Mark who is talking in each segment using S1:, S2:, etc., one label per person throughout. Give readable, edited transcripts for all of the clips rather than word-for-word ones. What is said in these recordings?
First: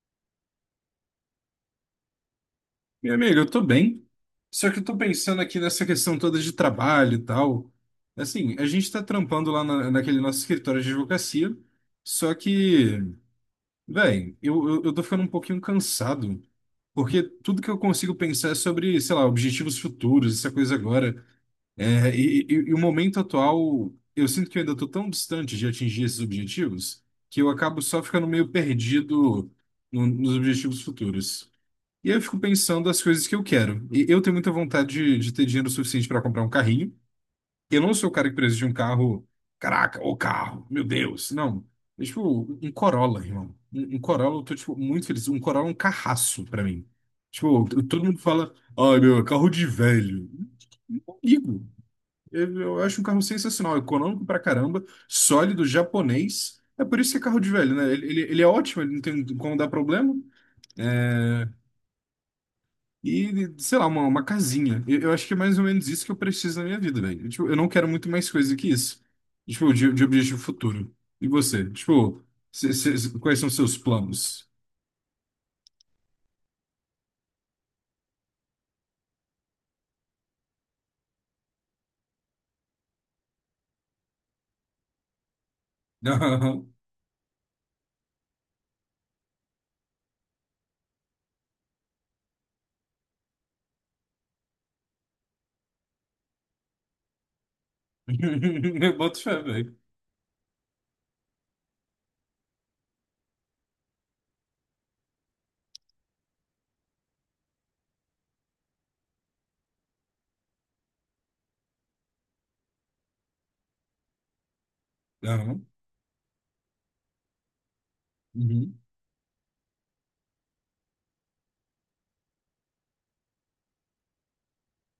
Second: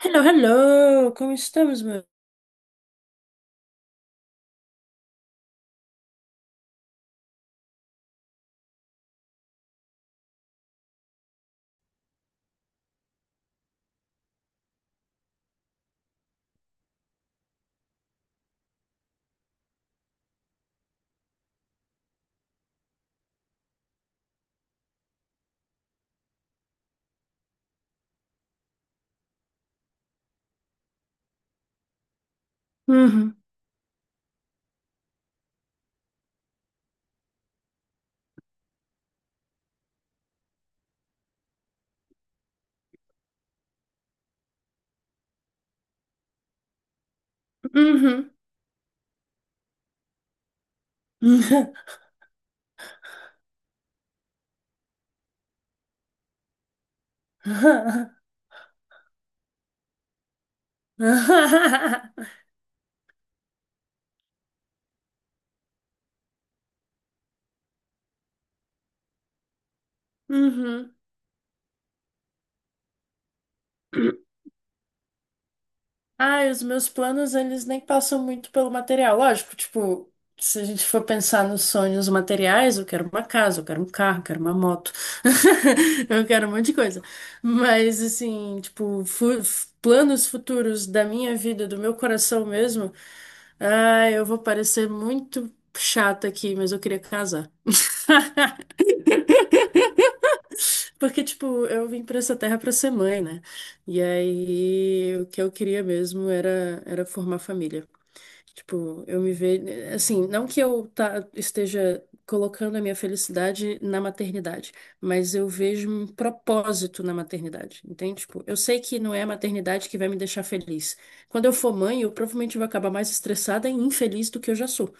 S1: Hello, hello, como estamos, meu?
S2: Meu amigo, eu tô bem. Só que eu tô pensando aqui nessa questão toda de trabalho e tal. Assim, a gente tá trampando naquele nosso escritório de advocacia. Só que, velho, eu tô ficando um pouquinho cansado. Porque tudo que eu consigo pensar é sobre, sei lá, objetivos futuros, essa coisa agora. E o momento atual, eu sinto que eu ainda tô tão distante de atingir esses objetivos que eu acabo só ficando meio perdido nos objetivos futuros. E aí eu fico pensando as coisas que
S1: Uhum,
S2: eu quero. E eu tenho muita vontade de ter dinheiro suficiente para comprar um carrinho. Eu não sou o cara que precisa de um carro. Caraca, o carro, meu Deus. Não. É tipo, um Corolla, irmão. Um Corolla, eu tô, tipo, muito feliz. Um Corolla é um carraço pra mim. Tipo, todo mundo
S1: uhum,
S2: fala, ai, meu, é carro de velho. Não ligo. Eu acho um carro sensacional, econômico pra caramba, sólido, japonês. É por isso que é carro de velho, né? Ele é ótimo, ele não tem como dar problema. E, sei lá, uma casinha. Eu acho que é mais ou menos isso que eu preciso na minha vida, velho. Tipo, eu não quero muito mais coisa que isso. Tipo, de objetivo futuro.
S1: uhum.
S2: E você? Tipo, quais são os seus planos?
S1: Ai, os meus planos, eles nem passam muito pelo material. Lógico, tipo, se a gente for pensar nos sonhos materiais, eu quero uma casa, eu quero um carro, eu quero uma moto, eu quero um monte
S2: Aham.
S1: de coisa. Mas, assim, tipo, planos futuros da minha vida, do meu coração mesmo, ai, eu vou parecer muito chata aqui, mas eu queria casar.
S2: Eu boto fé, velho.
S1: Porque, tipo, eu vim pra essa terra pra ser mãe, né? E aí, o que eu queria mesmo era, era formar família. Tipo, eu me vejo. Assim, não que eu esteja colocando a minha felicidade na maternidade, mas eu
S2: Aham.
S1: vejo um propósito na maternidade, entende? Tipo, eu
S2: Uhum.
S1: sei que não é a maternidade que vai me deixar feliz. Quando eu for mãe, eu provavelmente vou acabar mais estressada e infeliz do que eu já sou.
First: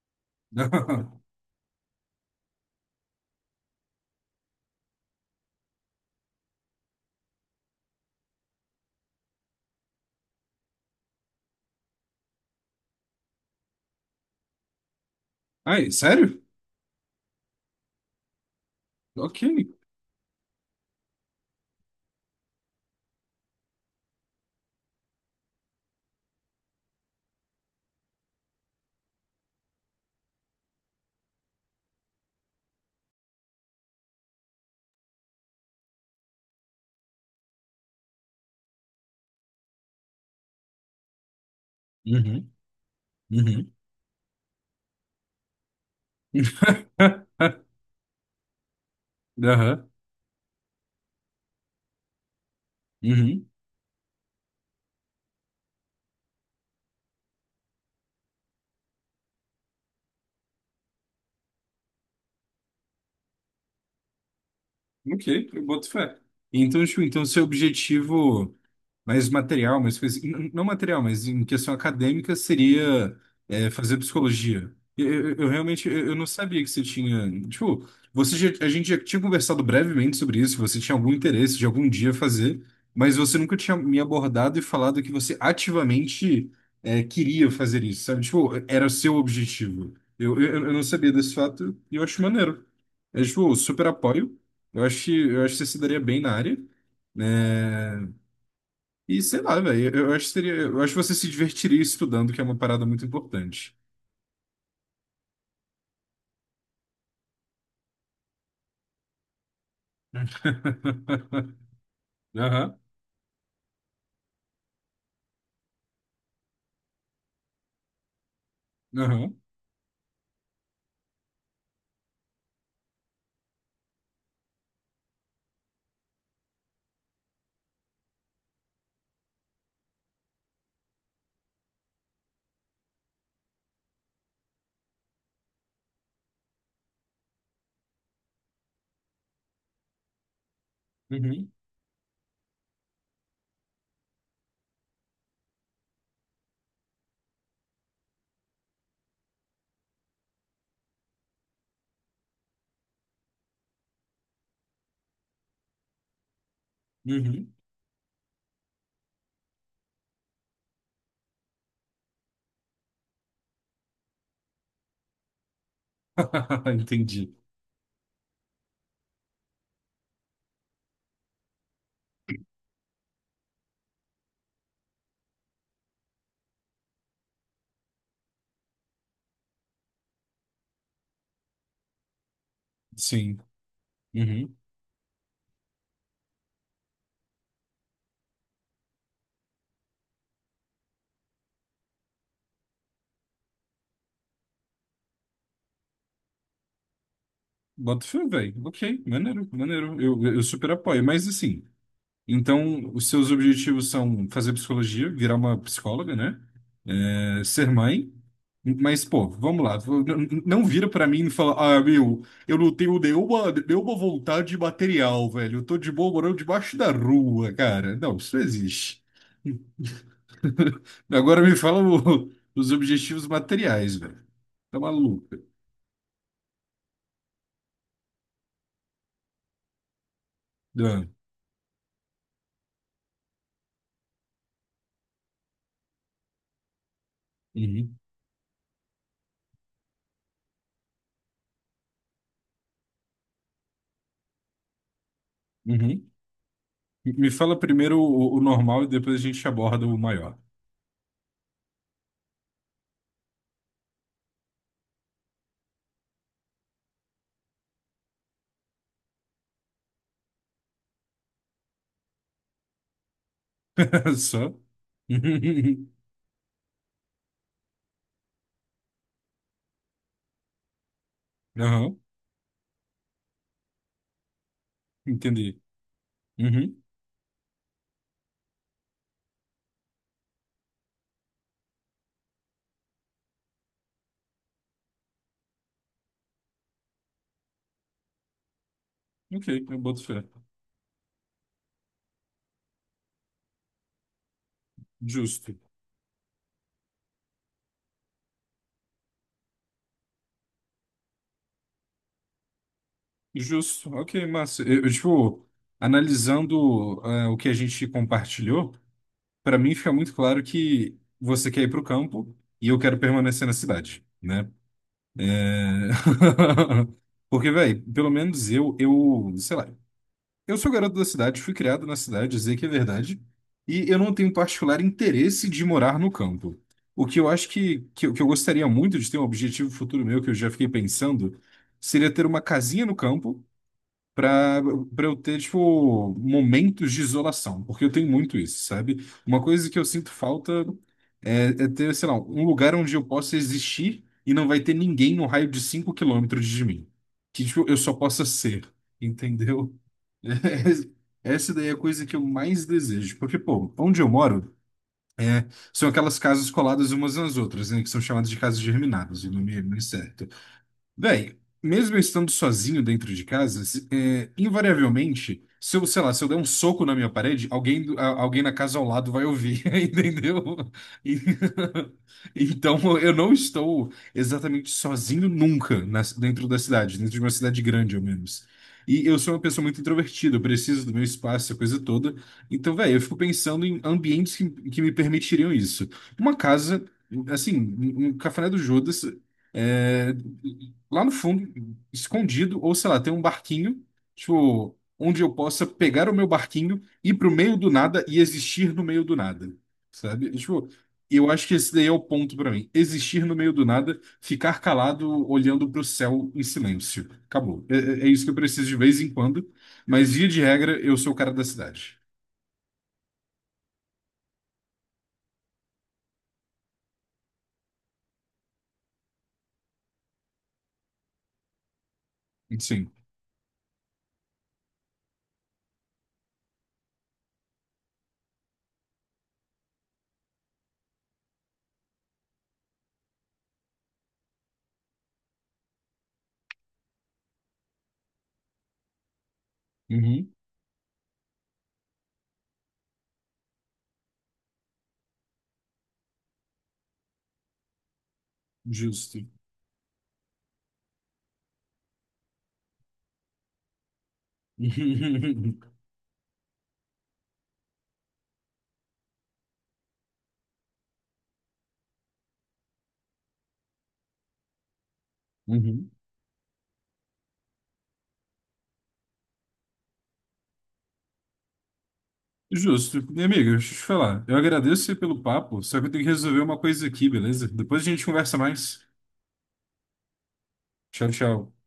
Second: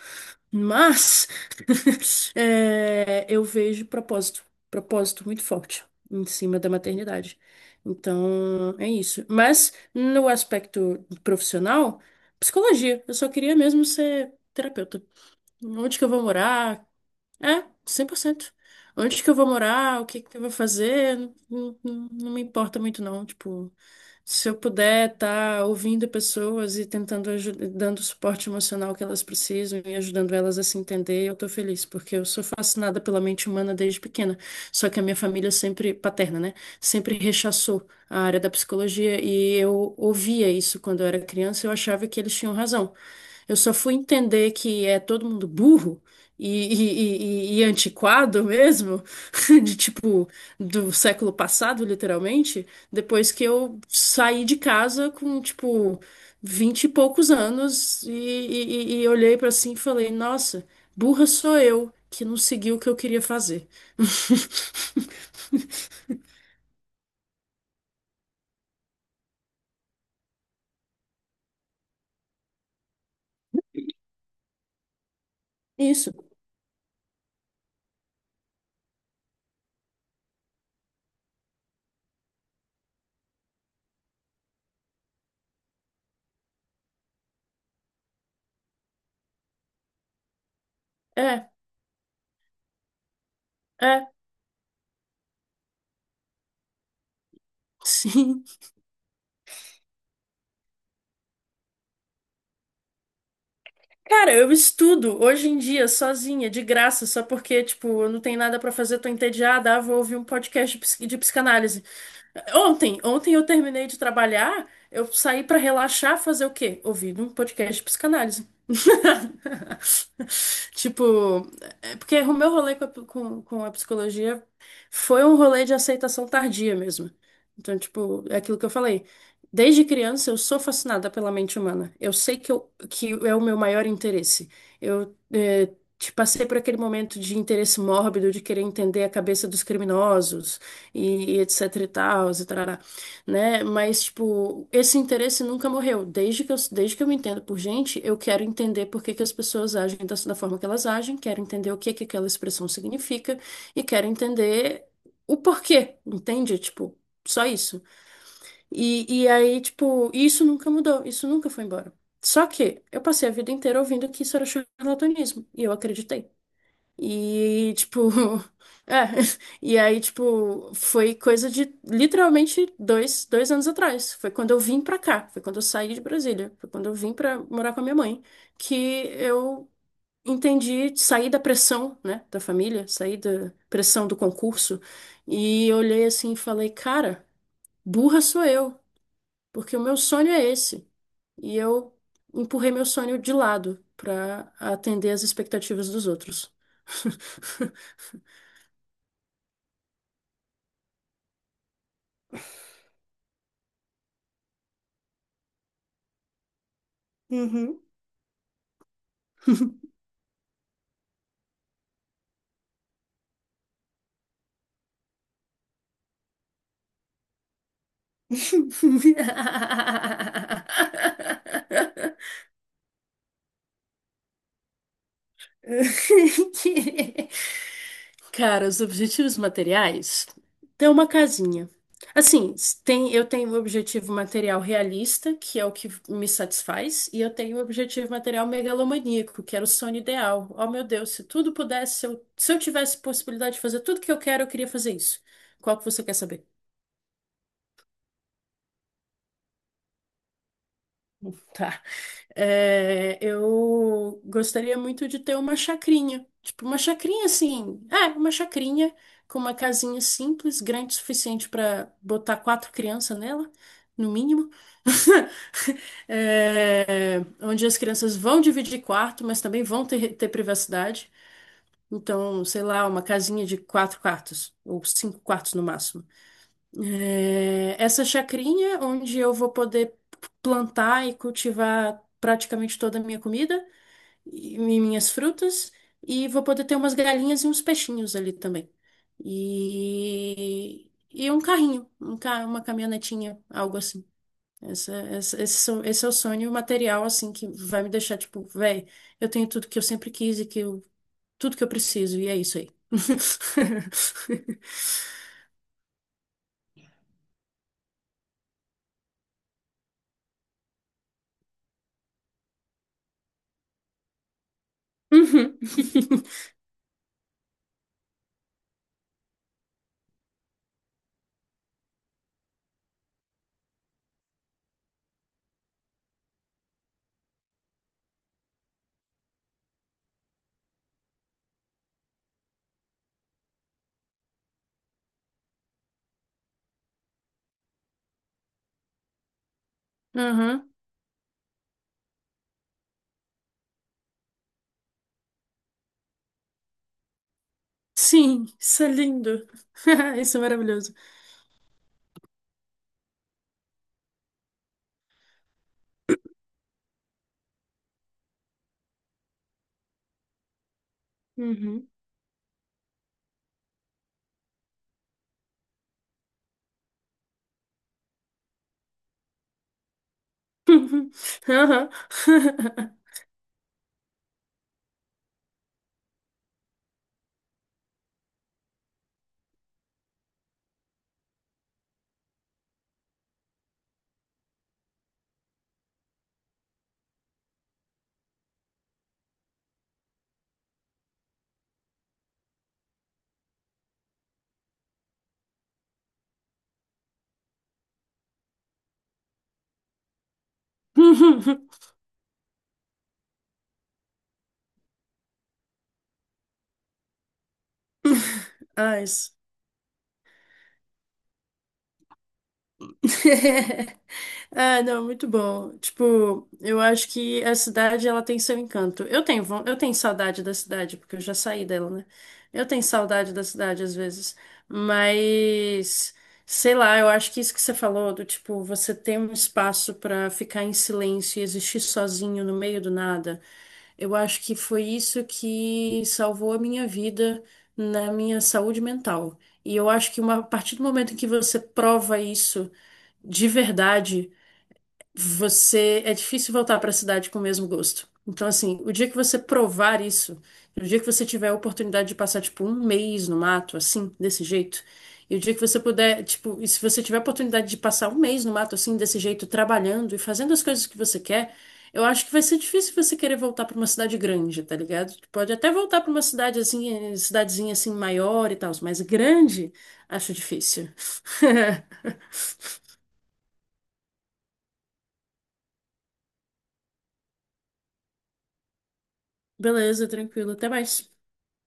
S2: Aham.
S1: Mas. É, eu vejo propósito muito forte em cima da maternidade. Então, é isso. Mas no aspecto profissional, psicologia, eu só queria mesmo ser terapeuta.
S2: Ai,
S1: Onde que eu vou
S2: sério?
S1: morar? É, 100%. Onde que eu
S2: Ok.
S1: vou morar, o que que eu vou fazer, não me importa muito não, tipo, se eu puder estar ouvindo pessoas e tentando dando o suporte emocional que elas precisam e ajudando elas a se entender, eu tô feliz, porque eu sou fascinada pela mente humana desde pequena. Só que a minha família sempre paterna, né, sempre rechaçou a área da psicologia e eu ouvia isso quando eu era criança, eu achava que eles
S2: Uhum.
S1: tinham razão. Eu
S2: Uhum.
S1: só fui entender que é todo mundo burro e, e antiquado mesmo, de
S2: Aham.
S1: tipo do século passado, literalmente, depois que
S2: Uhum.
S1: eu saí de casa com tipo vinte e poucos anos e olhei pra assim e falei, nossa, burra sou eu que não segui o que eu queria fazer.
S2: Ok, eu boto fé. Então, tipo, então seu objetivo mais material, mais coisa, não material, mas em questão acadêmica seria fazer psicologia. Eu realmente eu
S1: Isso,
S2: eu não sabia que você tinha, tipo, a gente já tinha conversado brevemente sobre isso, que você tinha algum interesse de algum dia fazer, mas você nunca tinha me abordado e falado que você ativamente queria fazer isso, sabe? Tipo, era o seu objetivo. Eu não sabia desse
S1: é,
S2: fato e eu acho maneiro. É, tipo, super
S1: é,
S2: apoio. Eu acho que você se daria bem na área, né?
S1: sim.
S2: E sei lá, velho, eu acho que seria, eu acho que você se divertiria estudando, que é uma parada muito importante.
S1: Cara, eu estudo hoje em dia sozinha, de graça, só porque, tipo, eu não tenho nada pra fazer, tô entediada, ah, vou ouvir um podcast de de psicanálise.
S2: Aham,
S1: Ontem eu terminei de trabalhar, eu saí pra relaxar, fazer o quê? Ouvir um podcast de psicanálise.
S2: aham,
S1: Tipo, é porque o meu rolê com a psicologia foi um rolê de aceitação tardia mesmo. Então, tipo, é aquilo que eu falei. Desde criança eu sou fascinada pela mente humana. Eu sei que, eu, que é o meu maior interesse. Eu te passei por aquele momento de interesse mórbido, de querer entender a cabeça dos criminosos e
S2: uhum,
S1: etc e tal, e tarará, né? Mas, tipo, esse interesse nunca morreu. Desde que eu me entendo por gente, eu quero entender por que que as pessoas agem da forma que elas agem, quero entender o que que aquela expressão significa e quero entender o porquê, entende? Tipo, só
S2: uhum.
S1: isso. E aí, tipo, isso nunca mudou, isso nunca foi embora. Só que eu passei a vida inteira ouvindo que isso era charlatanismo, e eu acreditei.
S2: Entendi.
S1: E, tipo. É, e aí, tipo, foi coisa de literalmente dois anos atrás. Foi quando eu vim pra cá, foi quando eu saí de Brasília, foi quando eu vim pra morar com a minha mãe, que eu entendi, saí da pressão, né, da família, saí
S2: Sim.
S1: da pressão do
S2: Uhum.
S1: concurso, e olhei assim e falei, cara, burra sou eu, porque o meu sonho é esse. E eu empurrei meu sonho de lado pra atender às expectativas dos outros.
S2: Bota fé, velho. Ok, maneiro, maneiro. Eu super apoio. Mas assim, então, os seus objetivos são fazer psicologia, virar uma psicóloga, né? É, ser
S1: Uhum.
S2: mãe. Mas, pô, vamos lá. Não vira pra mim e fala, ah, meu, eu não tenho nenhuma vontade material, velho. Eu tô de boa morando debaixo da rua, cara. Não, isso não existe. Agora me fala os objetivos materiais, velho. Tá maluco.
S1: Que- Cara, os objetivos materiais tem
S2: Ah,
S1: uma casinha. Assim, tem, eu tenho um objetivo material realista, que é o que me satisfaz, e eu tenho um
S2: uhum,
S1: objetivo material megalomaníaco, que era o sonho ideal. Oh, meu Deus, se tudo pudesse, se eu tivesse possibilidade de fazer tudo que eu quero, eu queria fazer isso. Qual que você
S2: uhum.
S1: quer saber?
S2: Me fala primeiro o normal e depois a gente aborda o maior.
S1: Tá. É, eu gostaria muito de ter uma chacrinha. Tipo, uma chacrinha assim. É, uma chacrinha com uma casinha simples, grande o suficiente para botar quatro crianças nela, no mínimo.
S2: Só.
S1: É, onde as crianças vão dividir quarto, mas também vão ter privacidade.
S2: Aham,
S1: Então, sei lá, uma casinha de quatro quartos, ou cinco quartos
S2: entendi.
S1: no máximo.
S2: Uhum,
S1: É, essa chacrinha onde eu vou poder plantar e cultivar praticamente toda a minha comida e minhas frutas, e vou poder ter umas galinhas e uns peixinhos ali também.
S2: ok, eu boto fé.
S1: E um carrinho, uma caminhonetinha, algo assim. Essa, essa-
S2: Justo.
S1: esse, so- esse é o sonho material, assim, que vai me deixar, tipo, véi, eu tenho tudo que eu sempre quis e que eu, tudo que eu preciso, e é isso aí.
S2: Justo. Ok, massa. Tipo, analisando o que a gente compartilhou, para mim fica muito claro que você quer ir pro campo e eu quero permanecer na cidade, né?
S1: Uhum.
S2: Porque, velho, pelo menos sei lá, eu sou garoto da cidade, fui criado na cidade, dizer que é verdade, e eu não tenho particular interesse de morar no campo. O que eu acho que eu gostaria muito de ter um objetivo futuro meu, que eu já fiquei pensando, seria ter uma casinha no campo para para eu ter, tipo, momentos de isolação, porque eu tenho muito isso, sabe? Uma coisa que eu sinto falta
S1: Uhum.
S2: é, é ter, sei lá, um lugar onde eu possa existir e não vai ter ninguém no raio de 5 km de mim. Que, tipo, eu só possa
S1: Sim,
S2: ser,
S1: isso é lindo.
S2: entendeu?
S1: Isso é maravilhoso.
S2: Essa daí é a coisa que eu mais desejo, porque, pô, onde eu moro é, são aquelas casas coladas umas nas outras, né, que são chamadas de casas germinadas, o nome é muito certo. Daí,
S1: Uhum.
S2: mesmo eu estando sozinho dentro de casa, invariavelmente, se eu, sei lá, se eu der um soco na minha parede, alguém, alguém na casa ao lado vai ouvir, entendeu? E-
S1: Aham.
S2: Então, eu não estou exatamente sozinho nunca dentro da cidade, dentro de uma cidade grande, ao menos. E eu sou uma pessoa muito introvertida, eu preciso do meu espaço, a coisa toda. Então, velho, eu fico pensando em ambientes que me permitiriam isso. Uma casa, assim, um cafuné do Judas. É, lá no fundo, escondido, ou sei lá, tem um barquinho, tipo, onde eu possa pegar o meu barquinho, ir pro meio do nada e existir no meio do nada, sabe? Tipo, eu acho que esse daí é o ponto pra mim. Existir no meio do nada, ficar calado, olhando pro céu em silêncio. Acabou. É isso que eu preciso de vez
S1: Ah,
S2: em
S1: isso.
S2: quando, mas via de regra, eu sou o cara da cidade.
S1: Ah, não, muito bom. Tipo, eu acho que a cidade ela tem seu encanto. Eu tenho, eu tenho saudade da cidade, porque eu já saí dela, né? Eu tenho
S2: Sim.
S1: saudade da cidade às vezes, mas sei lá, eu acho que isso que você falou do tipo, você ter um espaço pra ficar em silêncio e existir sozinho no meio do nada. Eu acho que foi isso que salvou a minha vida na minha saúde mental. E eu acho que
S2: Uhum.
S1: a partir do momento em que você prova isso de verdade, você é difícil voltar para a cidade com o mesmo gosto. Então, assim, o dia que
S2: Justo.
S1: você provar isso, e o dia que você tiver a oportunidade de passar, tipo, um mês no mato, assim, desse jeito, e o dia que você puder, tipo, e se você tiver a oportunidade de passar um mês no mato, assim, desse jeito, trabalhando e fazendo as coisas que você quer, eu acho que vai ser difícil você querer voltar para uma cidade grande, tá ligado? Tipo, pode até
S2: Uhum.
S1: voltar para uma cidade, assim, cidadezinha, assim, maior e tal, mas grande, acho difícil.
S2: Justo. Minha amiga, deixa eu te falar. Eu agradeço você pelo papo, só que eu tenho que resolver uma coisa aqui, beleza? Depois a gente conversa mais.
S1: Beleza, tranquilo, até
S2: Tchau,
S1: mais.
S2: tchau.